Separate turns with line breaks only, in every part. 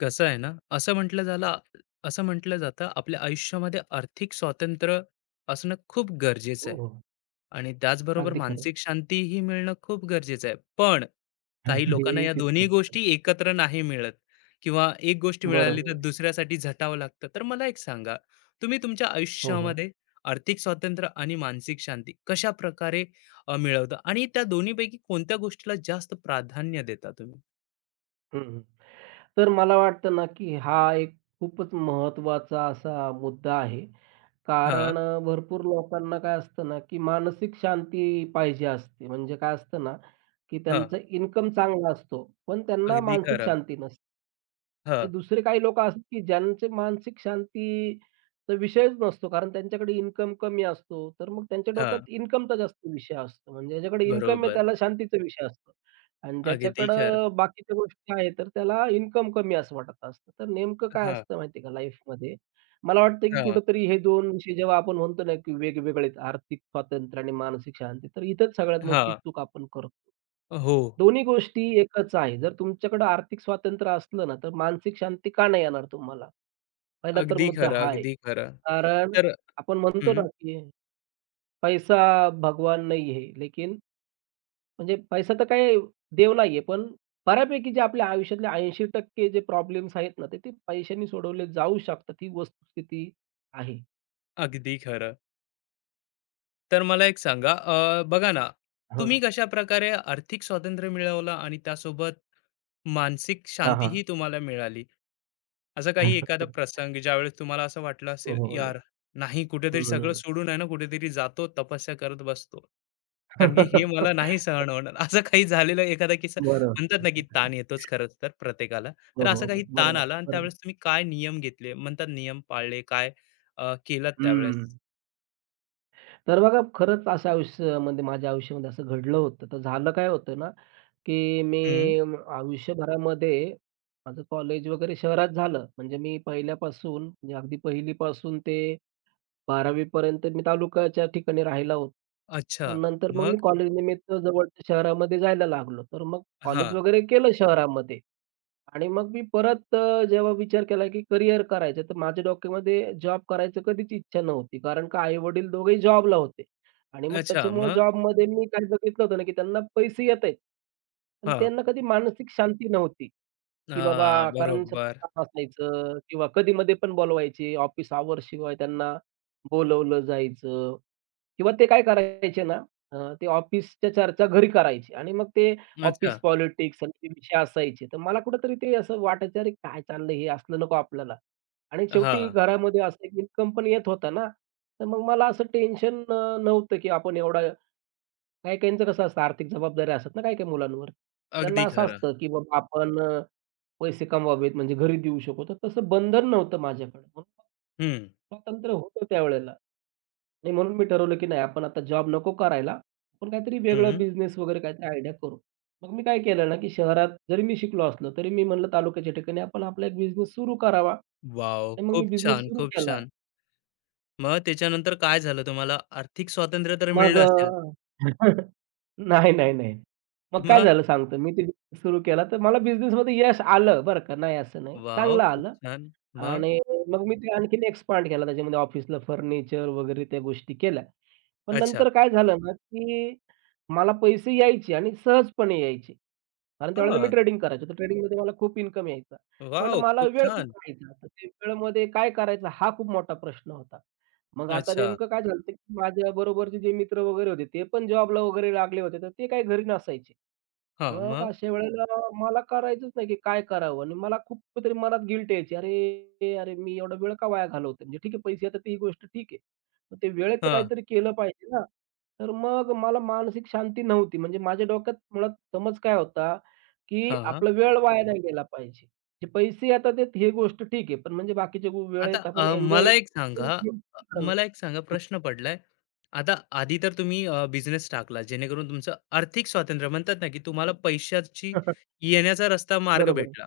कसं आहे ना, असं म्हटलं झालं असं म्हटलं जातं, आपल्या आयुष्यामध्ये आर्थिक स्वातंत्र्य असणं खूप गरजेचं
हो,
आहे
हो.
आणि त्याचबरोबर
अगदी खरं आहे.
मानसिक शांतीही मिळणं खूप गरजेचं आहे. पण काही लोकांना
हे
या दोन्ही
तितकंच खरं.
गोष्टी एकत्र नाही मिळत किंवा एक गोष्ट
बरोबर
मिळाली तर
आहे.
दुसऱ्यासाठी झटावं लागतं. तर मला एक सांगा, तुम्ही तुमच्या
हो, हो.
आयुष्यामध्ये आर्थिक स्वातंत्र्य आणि मानसिक शांती कशाप्रकारे मिळवता आणि त्या दोन्हीपैकी कोणत्या गोष्टीला जास्त प्राधान्य देता तुम्ही?
हं, हं. तर मला वाटतं ना, की हा एक खूपच महत्त्वाचा असा मुद्दा आहे.
हां,
कारण भरपूर लोकांना काय असतं ना, की मानसिक शांती पाहिजे असते. म्हणजे काय असतं ना, की
हां.
त्यांचा इन्कम चांगला असतो, पण त्यांना
अगदी
मानसिक
खरं.
शांती नसते. आणि
हां.
दुसरे काही लोकं असतात, की ज्यांचे मानसिक शांतीचा विषयच नसतो. कारण त्यांच्याकडे इन्कम कमी असतो. तर मग त्यांच्या
हां,
डोक्यात इन्कमचा जास्त विषय असतो. म्हणजे ज्याच्याकडे इन्कम आहे
बरोबर.
त्याला शांतीचा विषय असतो आणि
अगदी खरं.
ज्याच्याकडं बाकीच्या गोष्टी आहेत, तर त्याला इन्कम कमी असं वाटत असतं. तर नेमकं काय
हां,
असतं माहिती का लाईफमध्ये मला वाटतं की
हां,
कुठेतरी हे दोन विषय जेव्हा आपण म्हणतो ना, की वेगवेगळेच आर्थिक स्वातंत्र्य आणि मानसिक शांती, तर इथंच सगळ्यात मोठी
हां.
चूक आपण करतो.
हो,
दोन्ही गोष्टी एकच आहे. जर तुमच्याकडे आर्थिक स्वातंत्र्य असलं ना, तर मानसिक शांती का नाही येणार तुम्हाला? पहिला तर
अगदी
मुद्दा
खरं,
हा आहे.
अगदी खरं.
कारण
तर
आपण म्हणतो
हं,
ना, की पैसा भगवान नाही है, लेकिन म्हणजे पैसा तर काही देव नाही पण बऱ्यापैकी जे आपल्या आयुष्यातले 80% जे प्रॉब्लेम्स आहेत ना, ते ते पैशाने सोडवले जाऊ शकतात. ही वस्तुस्थिती आहे.
अगदी खरं. तर मला एक सांगा, बघा ना,
हां,
तुम्ही कशाप्रकारे आर्थिक स्वातंत्र्य मिळवलं आणि त्यासोबत मानसिक
हां, हां.
शांतीही तुम्हाला मिळाली? असा काही एखादा प्रसंग ज्यावेळेस तुम्हाला असं वाटलं
हो,
असेल,
हो, हो.
"यार, नाही कुठेतरी सगळं
हं.
सोडून आहे ना, कुठेतरी जातो, तपस्या करत बसतो. कारण की हे मला नाही सहन होणार." असं काही झालेलं एखादा किस्सा
बरोबर.
म्हणतात ना, की ताण येतोच खरंच तर प्रत्येकाला.
हो,
तर
हो,
असा
हो.
काही ताण
बरोबर,
आला आणि
बरोबर.
त्यावेळेस तुम्ही काय नियम घेतले? म्हणतात नियम पाळले, काय केलात त्यावेळेस?
हं. तर बघा खरंच असं आयुष्यामध्ये माझ्या आयुष्यामध्ये असं घडलं होतं. तर झालं काय होतं ना, की
हं.
मी आयुष्यभरामध्ये माझं कॉलेज वगैरे शहरात झालं. म्हणजे मी पहिल्यापासून म्हणजे अगदी पहिलीपासून ते 12वी पर्यंत मी तालुक्याच्या ठिकाणी राहिला होतो.
अच्छा.
पण नंतर मग मी
मग?
कॉलेजनिमित्त जवळच्या शहरामध्ये जायला लागलो. तर मग कॉलेज
हां.
वगैरे केलं शहरामध्ये. आणि मग मी परत जेव्हा विचार केला, की करियर करायचं, तर माझ्या डोक्यामध्ये जॉब करायचं कधीच इच्छा नव्हती. कारण का आई-वडील दोघेही जॉबला होते. आणि मग
अच्छा.
त्याच्यामुळे
मग?
जॉबमध्ये मी काय बघितलं होतं ना, की त्यांना पैसे येतायत. पण
हां.
त्यांना कधी मानसिक शांती नव्हती, की बाबा
हां,
कारण सतत
बरोबर.
काम असायचं किंवा कधीमध्ये पण बोलवायचे. ऑफिस आवरशिवाय त्यांना बोलवलं जायचं किंवा ते काय करायचे ना, ते ऑफिसच्या चर्चा घरी करायचे आणि मग ते ऑफिस
अच्छा.
पॉलिटिक्स आणि ते विषय असायचे. तर मला कुठेतरी ते असं वाटायचं, "अरे काय चाललंय हे? असलं नको आपल्याला." आणि शेवटी
हां.
घरामध्ये असं एक इन्कम पण येत होता ना, तर मग मला असं टेन्शन नव्हतं, की आपण एवढा काही-काहींचं कसं असतं आर्थिक जबाबदाऱ्या असतात ना काही-काही मुलांवर. त्यांना
अगदी
असं
खरं.
असतं, की बाबा आपण पैसे कमवावेत म्हणजे घरी देऊ शकू. तर तसं बंधन नव्हतं माझ्याकडे. म्हणून
हं.
स्वातंत्र्य होतं त्यावेळेला. नाही म्हणून मी ठरवलं, की नाही आपण आता जॉब नको करायला. आपण काहीतरी वेगळं बिझनेस वगैरे काहीतरी आयडिया करू. मग मी काय केलं ना, की शहरात जरी मी शिकलो असलो, तरी मी म्हणलं तालुक्याच्या ठिकाणी आपण आपला एक बिझनेस सुरू करावा.
वॉव!
आणि मग मी
खूप
बिझनेस
छान,
सुरू
खूप
केला.
छान. मग त्याच्यानंतर काय झालं तुम्हाला? आर्थिक स्वातंत्र्य तर
मग
मिळलं असेल.
अ, नाही, नाही, नाही. मग काय
मग?
झालं सांगतो. मी ते बिझनेस सुरू केला, तर मला बिझनेसमध्ये यश आलं बरं का, नाही असं नाही.
वॉव!
चांगलं
खूप
आलं.
छान. मग?
आणि मग मी ते आणखीन एक्सपांड केला. त्याच्यामध्ये ऑफिसला फर्निचर वगैरे त्या गोष्टी केल्या. पण
अच्छा.
नंतर काय झालं ना, की मला पैसे यायचे आणि सहजपणे यायचे. कारण त्यावेळेला मी
हां.
ट्रेडिंग करायचो. तर ट्रेडिंगमध्ये मला खूप इन्कम यायचा. पण
वॉव!
मला
खूप
वेळ खूप
छान.
राहायचा. तर त्या वेळेमध्ये काय करायचं हा खूप मोठा प्रश्न होता. मग आता
अच्छा.
नेमकं काय झालं, की माझ्याबरोबरचे जे मित्र वगैरे होते, ते पण जॉबला वगैरे लागले होते. तर ते काही घरी नसायचे.
हां,
मग
मग?
अशा वेळेला मला करायचंच नाही, की काय करावं? आणि मला खूप तरी मनात गिल्ट यायची. अरे, अरे, मी एवढा वेळ का वाया घालवतोय? म्हणजे ठीक आहे, पैसे येतात ही गोष्ट ठीक आहे. पण ते वेळेचं
हां.
काहीतरी केलं पाहिजे ना. तर मग मला मानसिक शांती नव्हती. म्हणजे माझ्या डोक्यात मुळात समज काय होता, की
हां.
आपला वेळ वाया नाही गेला पाहिजे. जे पैसे येतात आहेत ही गोष्ट ठीक आहे. पण म्हणजे बाकीच्या
आता
वेळेत आपण
मला
एन्जॉय
एक सांगा अ, मला एक सांगा प्रश्न पडलाय. आता आधी तर तुम्ही बिझनेस टाकला जेणेकरून तुमचं आर्थिक स्वातंत्र्य म्हणतात ना, की तुम्हाला पैशाची येण्याचा रस्ता मार्ग
बरोबर आहे,
भेटला.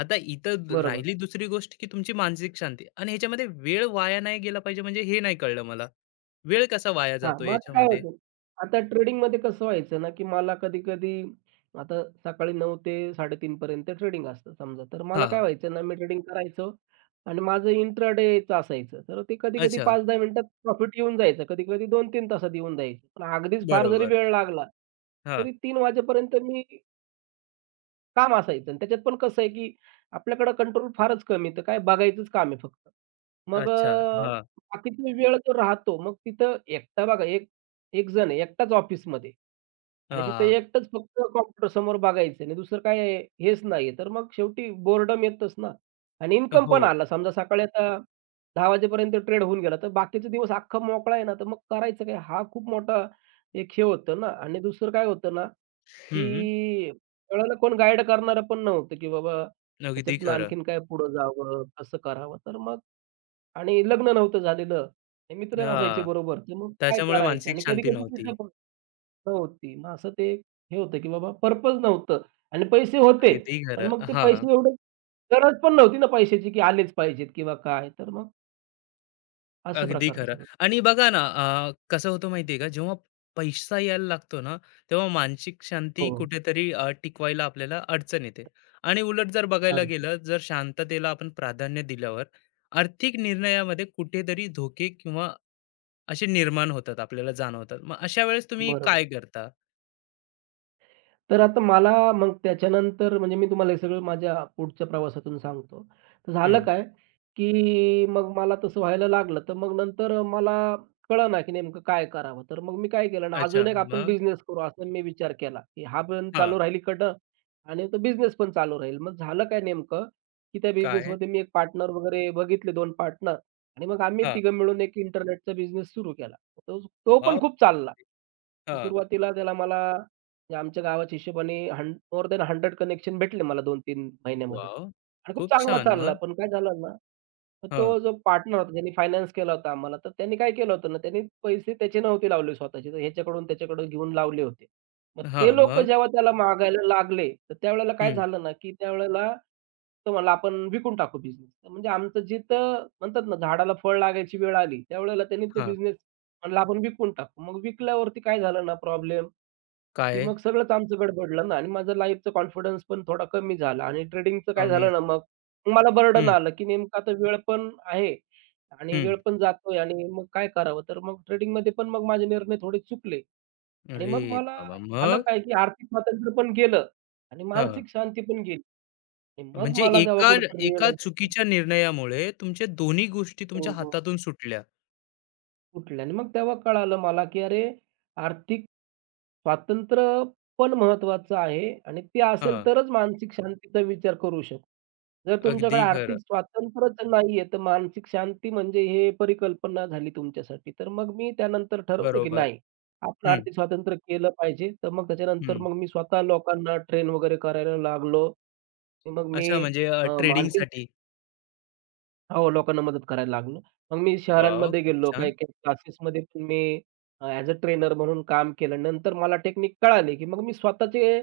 आता इथं
बरोबर.
राहिली दुसरी गोष्ट, की तुमची मानसिक शांती आणि ह्याच्यामध्ये वेळ वाया नाही गेला पाहिजे म्हणजे हे नाही कळलं मला. वेळ कसा वाया
हां,
जातो
मग आता काय
याच्यामध्ये?
होतं, आता ट्रेडिंगमध्ये कसं व्हायचं ना, की मला कधी-कधी आता सकाळी 9 ते 3:30 पर्यंत ट्रेडिंग असतं समजा. तर मला
हां,
काय व्हायचं ना, मी ट्रेडिंग करायचो आणि माझं इंट्राडेचं असायचं. तर ते कधी-कधी
अच्छा.
5-10 मिनिटात प्रॉफिट येऊन जायचं, कधी-कधी 2-3 तासात येऊन जायचं. पण अगदीच फार जरी
बरोबर.
वेळ लागला,
हां,
तरी 3 वाजेपर्यंत मी काम असायचं आणि त्याच्यात पण कसं आहे, की आपल्याकडं कंट्रोल फारच कमी तर काय बघायचंच काम आहे फक्त. मग
अच्छा.
अ,
हां,
बाकीचा वेळ जो राहतो मग तिथं एकटा बघा एक एक जण आहे, एकटाच ऑफिसमध्ये. आणि तिथे
हां.
एकटंच फक्त कॉम्प्युटर समोर बघायचं आणि दुसरं काय हेच नाहीये. तर मग शेवटी बोर्डम येतच ना आणि इन्कम पण
हो.
आला. समजा सकाळी आता 10:00 वाजेपर्यंत ट्रेड होऊन गेला, तर बाकीचा दिवस अख्खा मोकळा आहे ना, तर मग करायचं काय? हा खूप मोठा एक हे होतं ना आणि दुसरं काय होतं ना,
हं.
की त्यावेळेला कोण गाईड करणारं पण नव्हतं, की बाबा
अगदी
त्याच्यातनं
खरं.
आणखीन काय पुढं जावं, कसं करावं? तर मग आणि लग्न नव्हतं झालेलं. हे मित्र नसायचे
हां,
बरोबर, तर मग काय
त्याच्यामुळे
करायचं?
मानसिक
आणि
शांती
कधी-कधी
नव्हती.
नव्हती. मग असं ते हे होतं, की बाबा पर्पज नव्हतं आणि पैसे होते.
अगदी
पण
खरं.
मग ते
हां,
पैसे एवढे गरज पण नव्हती ना पैशाची, की आलेच पाहिजेत किंवा काय. तर मग अशा
अगदी
प्रकारचं
खरं.
सगळं.
आणि बघा ना, कसं होतं माहिती आहे का, जेव्हा पैसा यायला लागतो ना, तेव्हा मानसिक शांती
हो,
कुठेतरी टिकवायला आपल्याला अडचण येते. आणि उलट जर बघायला
अडचण.
गेलं, जर शांततेला आपण प्राधान्य दिल्यावर आर्थिक निर्णयामध्ये कुठेतरी धोके किंवा असे निर्माण होतात, आपल्याला जाणवतात. मग अशा वेळेस तुम्ही
बरोबर.
काय करता?
तर आता मला मग त्याच्यानंतर म्हणजे मी तुम्हाला हे सगळं माझ्या पुढच्या प्रवासातून सांगतो. तर झालं
हं.
काय, की मग मला तसं व्हायला लागलं, तर मग नंतर मला कळेना की नेमकं काय करावं? तर मग मी काय केलं ना,
अच्छा.
अजून एक आपण
मग?
बिझनेस करू असा मी विचार केला, की हा पण
हां.
चालू राहील इकडनं आणि तो बिझनेस पण चालू राहील. मग झालं काय नेमकं, की त्या
काय?
बिझनेसमध्ये मी एक पार्टनर वगैरे बघितले 2 पार्टनर आणि मग आम्ही
हां.
तिघं मिळून एक इंटरनेटचा बिझनेस सुरू केला. तो तो पण
वॉव!
खूप चालला.
हां.
सुरुवातीला त्याला मला म्हणजे आमच्या गावाच्या हिशोबाने हं मोर दॅन 100 कनेक्शन भेटले मला 2-3 महिन्यामध्ये
वॉव!
आणि खूप
खूप
चांगला
छान.
चालला.
मग?
पण काय झालं ना, तर
हां.
तो जो पार्टनर होता ज्यांनी फायनान्स केला होता आम्हाला, तर त्यांनी काय केलं होतं ना, त्यांनी पैसे त्याचे नव्हते लावले स्वतःचे, तर ह्याच्याकडून त्याच्याकडून घेऊन लावले होते. मग ते
हां.
लोकं
मग?
जेव्हा त्याला मागायला लागले, तर त्यावेळेला काय
हं.
झालं ना, की त्यावेळेला तो म्हणला, "आपण विकून टाकू बिझनेस." म्हणजे आमचं जिथं म्हणतात ना, झाडाला फळ लागायची वेळ आली, त्यावेळेला त्यांनी तो बिझनेस म्हणला, "आपण विकून टाकू." मग विकल्यावरती काय झालं ना प्रॉब्लेम की
काय?
मग सगळंच आमचं गडबडलं ना आणि माझं लाईफचा कॉन्फिडन्स पण थोडा कमी झाला आणि ट्रेडिंगचं काय झालं
कमीज.
ना मग, मला बर्डन
हं,
आलं की नेमकं आता वेळ पण आहे आणि
हं.
वेळ पण जातोय आणि मग काय करावं? तर मग ट्रेडिंगमध्ये पण मग माझे निर्णय थोडे चुकले आणि
अरे
मग मला
बाबा!
झालं
मग?
काय की आर्थिक स्वातंत्र्य पण गेलं आणि
हां.
मानसिक शांती पण गेली आणि मग
म्हणजे
मला तेव्हा
एका
कुठेतरी
एका
रिअलाईज
चुकीच्या निर्णयामुळे तुमच्या दोन्ही गोष्टी
हो,
तुमच्या
हो.
हातातून सुटल्या.
आणि मग तेव्हा कळालं मला की अरे, आर्थिक स्वातंत्र्य पण महत्वाचं आहे आणि ते असेल
हां,
तरच मानसिक शांतीचा विचार करू शकतो. जर
अगदी
तुमच्याकडे
खरं.
आर्थिक स्वातंत्र्यच नाहीये, तर मानसिक शांती म्हणजे हे परिकल्पना झाली तुमच्यासाठी. तर मग मी त्यानंतर ठरवलं, की
बरोबर.
नाही आपण
हं,
आर्थिक स्वातंत्र्य केलं पाहिजे. तर मग त्याच्यानंतर
हं.
मग मी स्वतः लोकांना ट्रेन वगैरे करायला लागलो. मग मी
अच्छा म्हणजे
अ, मानसिक
ट्रेडिंगसाठी.
हो, लोकांना मदत करायला लागलो. मग मी
वॉव!
शहरांमध्ये
खूप
गेलो,
छान.
काही-काही क्लासेसमध्ये पण मी ॲज अ ट्रेनर म्हणून काम केलं. नंतर मला टेक्निक कळाली, की मग मी स्वतःचे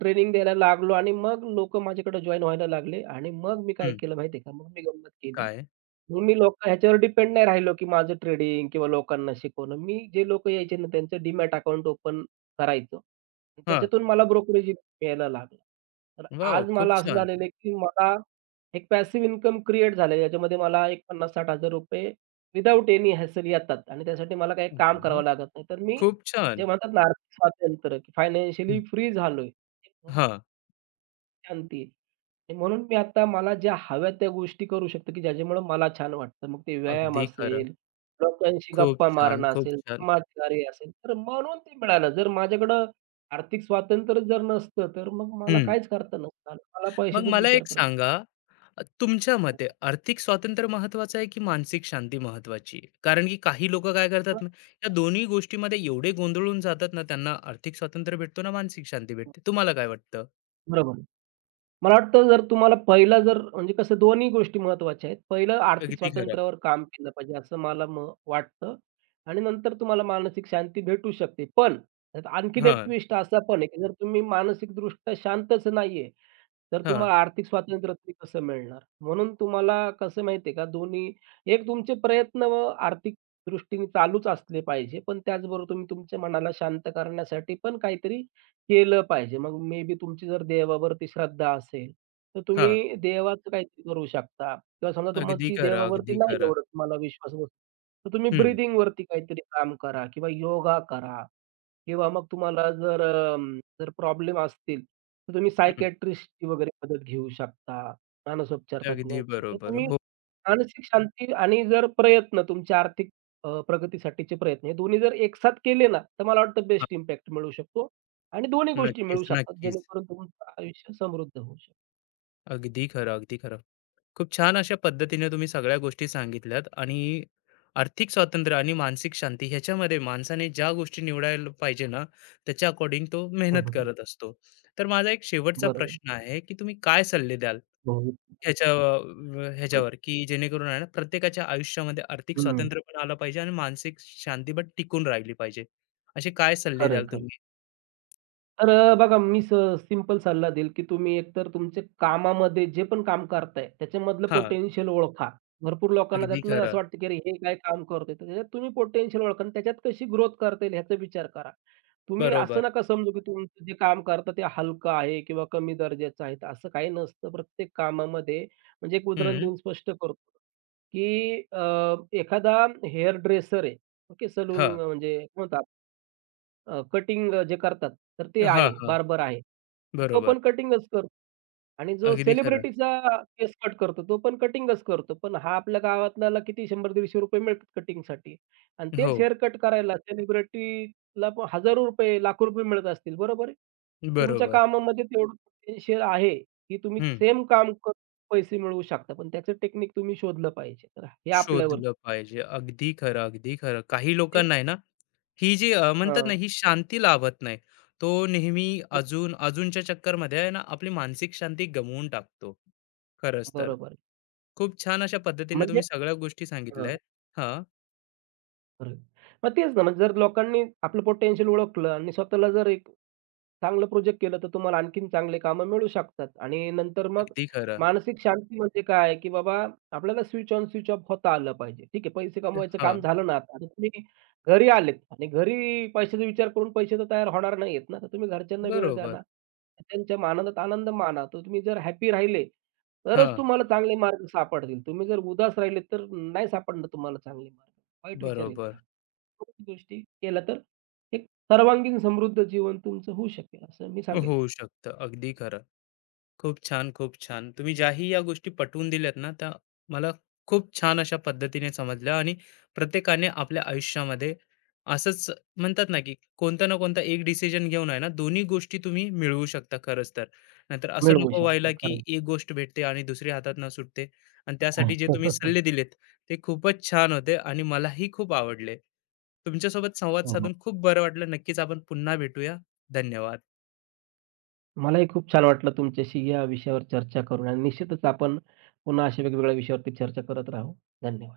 ट्रेनिंग द्यायला लागलो आणि मग लोकं माझ्याकडे जॉइन व्हायला लागले आणि मग मी काय
हं.
केलं माहिती आहे का? मग मी गंमत केली.
काय?
मग मी लोक ह्याच्यावर डिपेंड नाही राहिलो, की माझं ट्रेडिंग किंवा लोकांना शिकवणं. मी जे लोकं यायचे ना, त्यांचं डीमॅट अकाउंट ओपन करायचो. आणि
हां.
त्याच्यातून मला ब्रोकरेज इन्कम यायला लागला. तर
वॉव!
आज
खूप
मला असं
छान.
झालेलं आहे, की मला एक पॅसिव्ह इन्कम क्रिएट झालं याच्यामध्ये मला एक 50,000-60,000 रुपये विदाऊट एनी हॅसल येतात आणि त्यासाठी मला काही काम
वॉव!
करावं लागत नाही. तर मी
खूप
जे
छान.
म्हणतात ना, आर्थिक स्वातंत्र्य, की
हं.
फायनान्शियली फ्री झालोय. एक
हां,
शांती आहे. म्हणून मी आता मला ज्या हव्या त्या गोष्टी करू शकतो, की ज्याच्यामुळं मला छान वाटतं. मग ते व्यायाम
अगदी खरं.
असेल, लोकांशी
खूप
गप्पा
छान,
मारणं
खूप
असेल,
छान.
समाजकार्य असेल, तर म्हणून ते मिळालं. जर माझ्याकडं आर्थिक स्वातंत्र्य जर नसतं, तर मग मला
हं.
काहीच करता नसतं आलं. मला
मग
पैशाचाच
मला
विचार
एक
करत
सांगा, तुमच्या मते आर्थिक स्वातंत्र्य महत्त्वाचं आहे की मानसिक शांती महत्त्वाची आहे? कारण की काही लोकं काय
हो.
करतात ना, या दोन्ही गोष्टीमध्ये एवढे गोंधळून जातात ना, त्यांना आर्थिक स्वातंत्र्य भेटतो ना मानसिक शांती भेटते. तुम्हाला काय वाटतं?
बरोबर. मला वाटतं जर तुम्हाला पहिला जर म्हणजे कसं दोन्ही गोष्टी महत्त्वाच्या आहेत. पहिलं आर्थिक
अगदी खरं.
स्वातंत्र्यावर काम केलं पाहिजे असं मला म वाटतं आणि नंतर तुम्हाला मानसिक शांती भेटू शकते. पण त्यात आणखीन एक
हां,
ट्विस्ट असा पण आहे, की जर तुम्ही मानसिकदृष्ट्या शांतच नाहीये, तर
हां,
तुम्हाला आर्थिक स्वातंत्र्य तरी कसं मिळणार? म्हणून तुम्हाला कसं माहिती का दोन्ही एक तुमचे प्रयत्न आर्थिक दृष्टीने चालूच असले पाहिजे, पण त्याचबरोबर तुम्ही तुमच्या मनाला शांत करण्यासाठी पण काहीतरी केलं पाहिजे. मग मे बी तुमची जर देवावरती श्रद्धा असेल, तर
हां.
तुम्ही देवाचं काहीतरी करू शकता किंवा समजा
अगदी
तुमची
खरं,
देवावरती
अगदी
नाही
खरं.
एवढं तुम्हाला विश्वास बसत, तर तुम्ही
हं,
ब्रीथिंगवरती काहीतरी काम करा किंवा योगा करा. किंवा मग तुम्हाला जर जर प्रॉब्लेम असतील, तर तुम्ही
हं.
सायकियाट्रिस्टची वगैरे मदत घेऊ शकता, मानसोपचार
अगदी
तज्ञाची. तर
बरोबर.
तुम्ही
हो.
मानसिक शांती आणि जर प्रयत्न तुमच्या आर्थिक प्रगतीसाठीचे प्रयत्न हे दोन्ही जर एकसाथ केले ना, तर मला वाटतं
हां.
बेस्ट इम्पॅक्ट मिळू शकतो आणि दोन्ही गोष्टी
नक्कीच,
मिळू शकतात,
नक्कीच.
जेणेकरून तुमचं आयुष्य समृद्ध होऊ शकतं.
अगदी खरं, अगदी खरं. खूप छान अशा पद्धतीने तुम्ही सगळ्या गोष्टी सांगितल्यात आणि आर्थिक स्वातंत्र्य आणि मानसिक शांती ह्याच्यामध्ये माणसाने ज्या गोष्टी निवडायला पाहिजे ना त्याच्या अकॉर्डिंग तो मेहनत करत असतो तर माझा एक शेवटचा
बरोबर.
प्रश्न आहे की तुम्ही काय सल्ले द्याल
हो.
ह्याच्यावर की जेणेकरून आहे ना प्रत्येकाच्या आयुष्यामध्ये आर्थिक
हं, हं.
स्वातंत्र्य पण आलं पाहिजे आणि मानसिक शांती पण टिकून राहिली पाहिजे असे काय सल्ले
खरं
द्याल तुम्ही
तर बघा मी सिंपल सल्ला देईल, की तुम्ही एकतर तुमचे कामामध्ये जे पण काम करताय, त्याच्यामधलं
हा
पोटेन्शियल ओळखा. भरपूर लोकांना
अगदी
त्यातलं असं
खरं
वाटतं, की अरे हे काय काम करतोय, तर त्याच्यात तुम्ही पोटेन्शियल ओळखा आणि त्याच्यात कशी ग्रोथ करता येईल ह्याचा विचार करा. तुम्ही असं
बरोबर
नका समजू, की तुमचं जे काम करता ते हलकं आहे किंवा कमी दर्जाचं आहे, तर असं काही नसतं. प्रत्येक कामामध्ये म्हणजे एक उदाहरण
हम्म
देऊन स्पष्ट करतो, की एखादा हेअर ड्रेसर आहे, ओके
हा
सलून म्हणजे म्हणतो कटिंग जे करतात, तर ते
हा
आहे,
हा
बार्बर आहे. तर तो
बरोबर
पण कटिंगच करतो आणि जो
अगदी खरं
सेलिब्रिटीचा केस कट करतो, तो पण कटिंगच करतो. पण हा आपल्या गावातल्याला किती ₹100-150 मिळतात कटिंगसाठी आणि
हो
तेच हेअर कट करायला सेलिब्रिटीला पण हजारो रुपये, लाखो रुपये मिळत असतील. बरोबर आहे? तुमच्या
बरोबर.
कामामध्ये तेवढं पोटेन्शियल आहे, की तुम्ही
हं.
सेम काम करून पैसे मिळवू शकता. पण त्याचं टेक्निक तुम्ही शोधलं पाहिजे. तर हे आपल्यावरती
शोधलं पाहिजे. अगदी खरं, अगदी खरं. काही
आहे.
लोकांना आहे ना, ही जी म्हणतात ना,
हां.
ही शांती लाभत नाही. तो नेहमी अजून, अजूनच्या चक्करमध्ये आहे ना, आपली मानसिक शांती गमावून टाकतो. खरंच तर.
बरोबर आहे.
खूप छान अशा पद्धतीने
म्हणजे
तुम्ही सगळ्या गोष्टी सांगितल्या आहेत. हां,
खरंय. मग तेच ना, म्हणजे जर लोकांनी आपलं पोटेन्शियल ओळखलं आणि स्वतःला जर एक चांगलं प्रोजेक्ट केलं, तर तुम्हाला आणखीन चांगले कामं मिळू शकतात आणि नंतर मग
अगदी खरं.
मानसिक शांती म्हणजे काय, की बाबा आपल्याला स्विच ऑन, स्विच ऑफ होता आलं पाहिजे. ठीक आहे, पैसे कमवायचं
हां,
काम झालं ना आता. आता तुम्ही घरी आलेत आणि घरी पैशाचा विचार करून पैसे तर तयार होणार नाहीयेत ना, तर तुम्ही घरच्यांना वेळ द्या
बरोबर.
ना. त्यांच्या आनंदात आनंद माना. तर तुम्ही जर हॅपी राहिले, तरच
हां,
तुम्हाला चांगले मार्ग सापडतील. तुम्ही जर उदास राहिले, तर नाही सापडणार तुम्हाला चांगले मार्ग. वाईट विचार येत
बरोबर.
राहतात. थोड्या गोष्टी केल्या तर एक सर्वांगीण समृद्ध जीवन तुमचं होऊ शकेल असं मी
हो,
सांगेल.
होऊ शकतं. अगदी खरं. खूप छान, खूप छान. तुम्ही ज्याही या गोष्टी पटवून दिल्यात ना, त्या मला खूप छान अशा पद्धतीने समजल्या आणि प्रत्येकाने आपल्या आयुष्यामध्ये असंच म्हणतात ना, की कोणता ना कोणता एक डिसिजन घेऊन आहे ना, दोन्ही गोष्टी तुम्ही मिळवू शकता खरंच तर. नाहीतर असं
मिळवू
नको
शकता.
व्हायला,
खरं
की
आहे.
एक गोष्ट भेटते आणि दुसरी हातात न सुटते. आणि त्यासाठी जे तुम्ही सल्ले दिलेत, ते खूपच छान होते आणि मलाही खूप आवडले. तुमच्यासोबत संवाद
हो, हो.
साधून खूप बरं वाटलं. नक्कीच आपण पुन्हा भेटूया. धन्यवाद.
मलाही खूप छान वाटलं तुमच्याशी या विषयावर चर्चा करून आणि निश्चितच आपण पुन्हा अशा वेगवेगळ्या विषयावरती चर्चा करत राहू. धन्यवाद.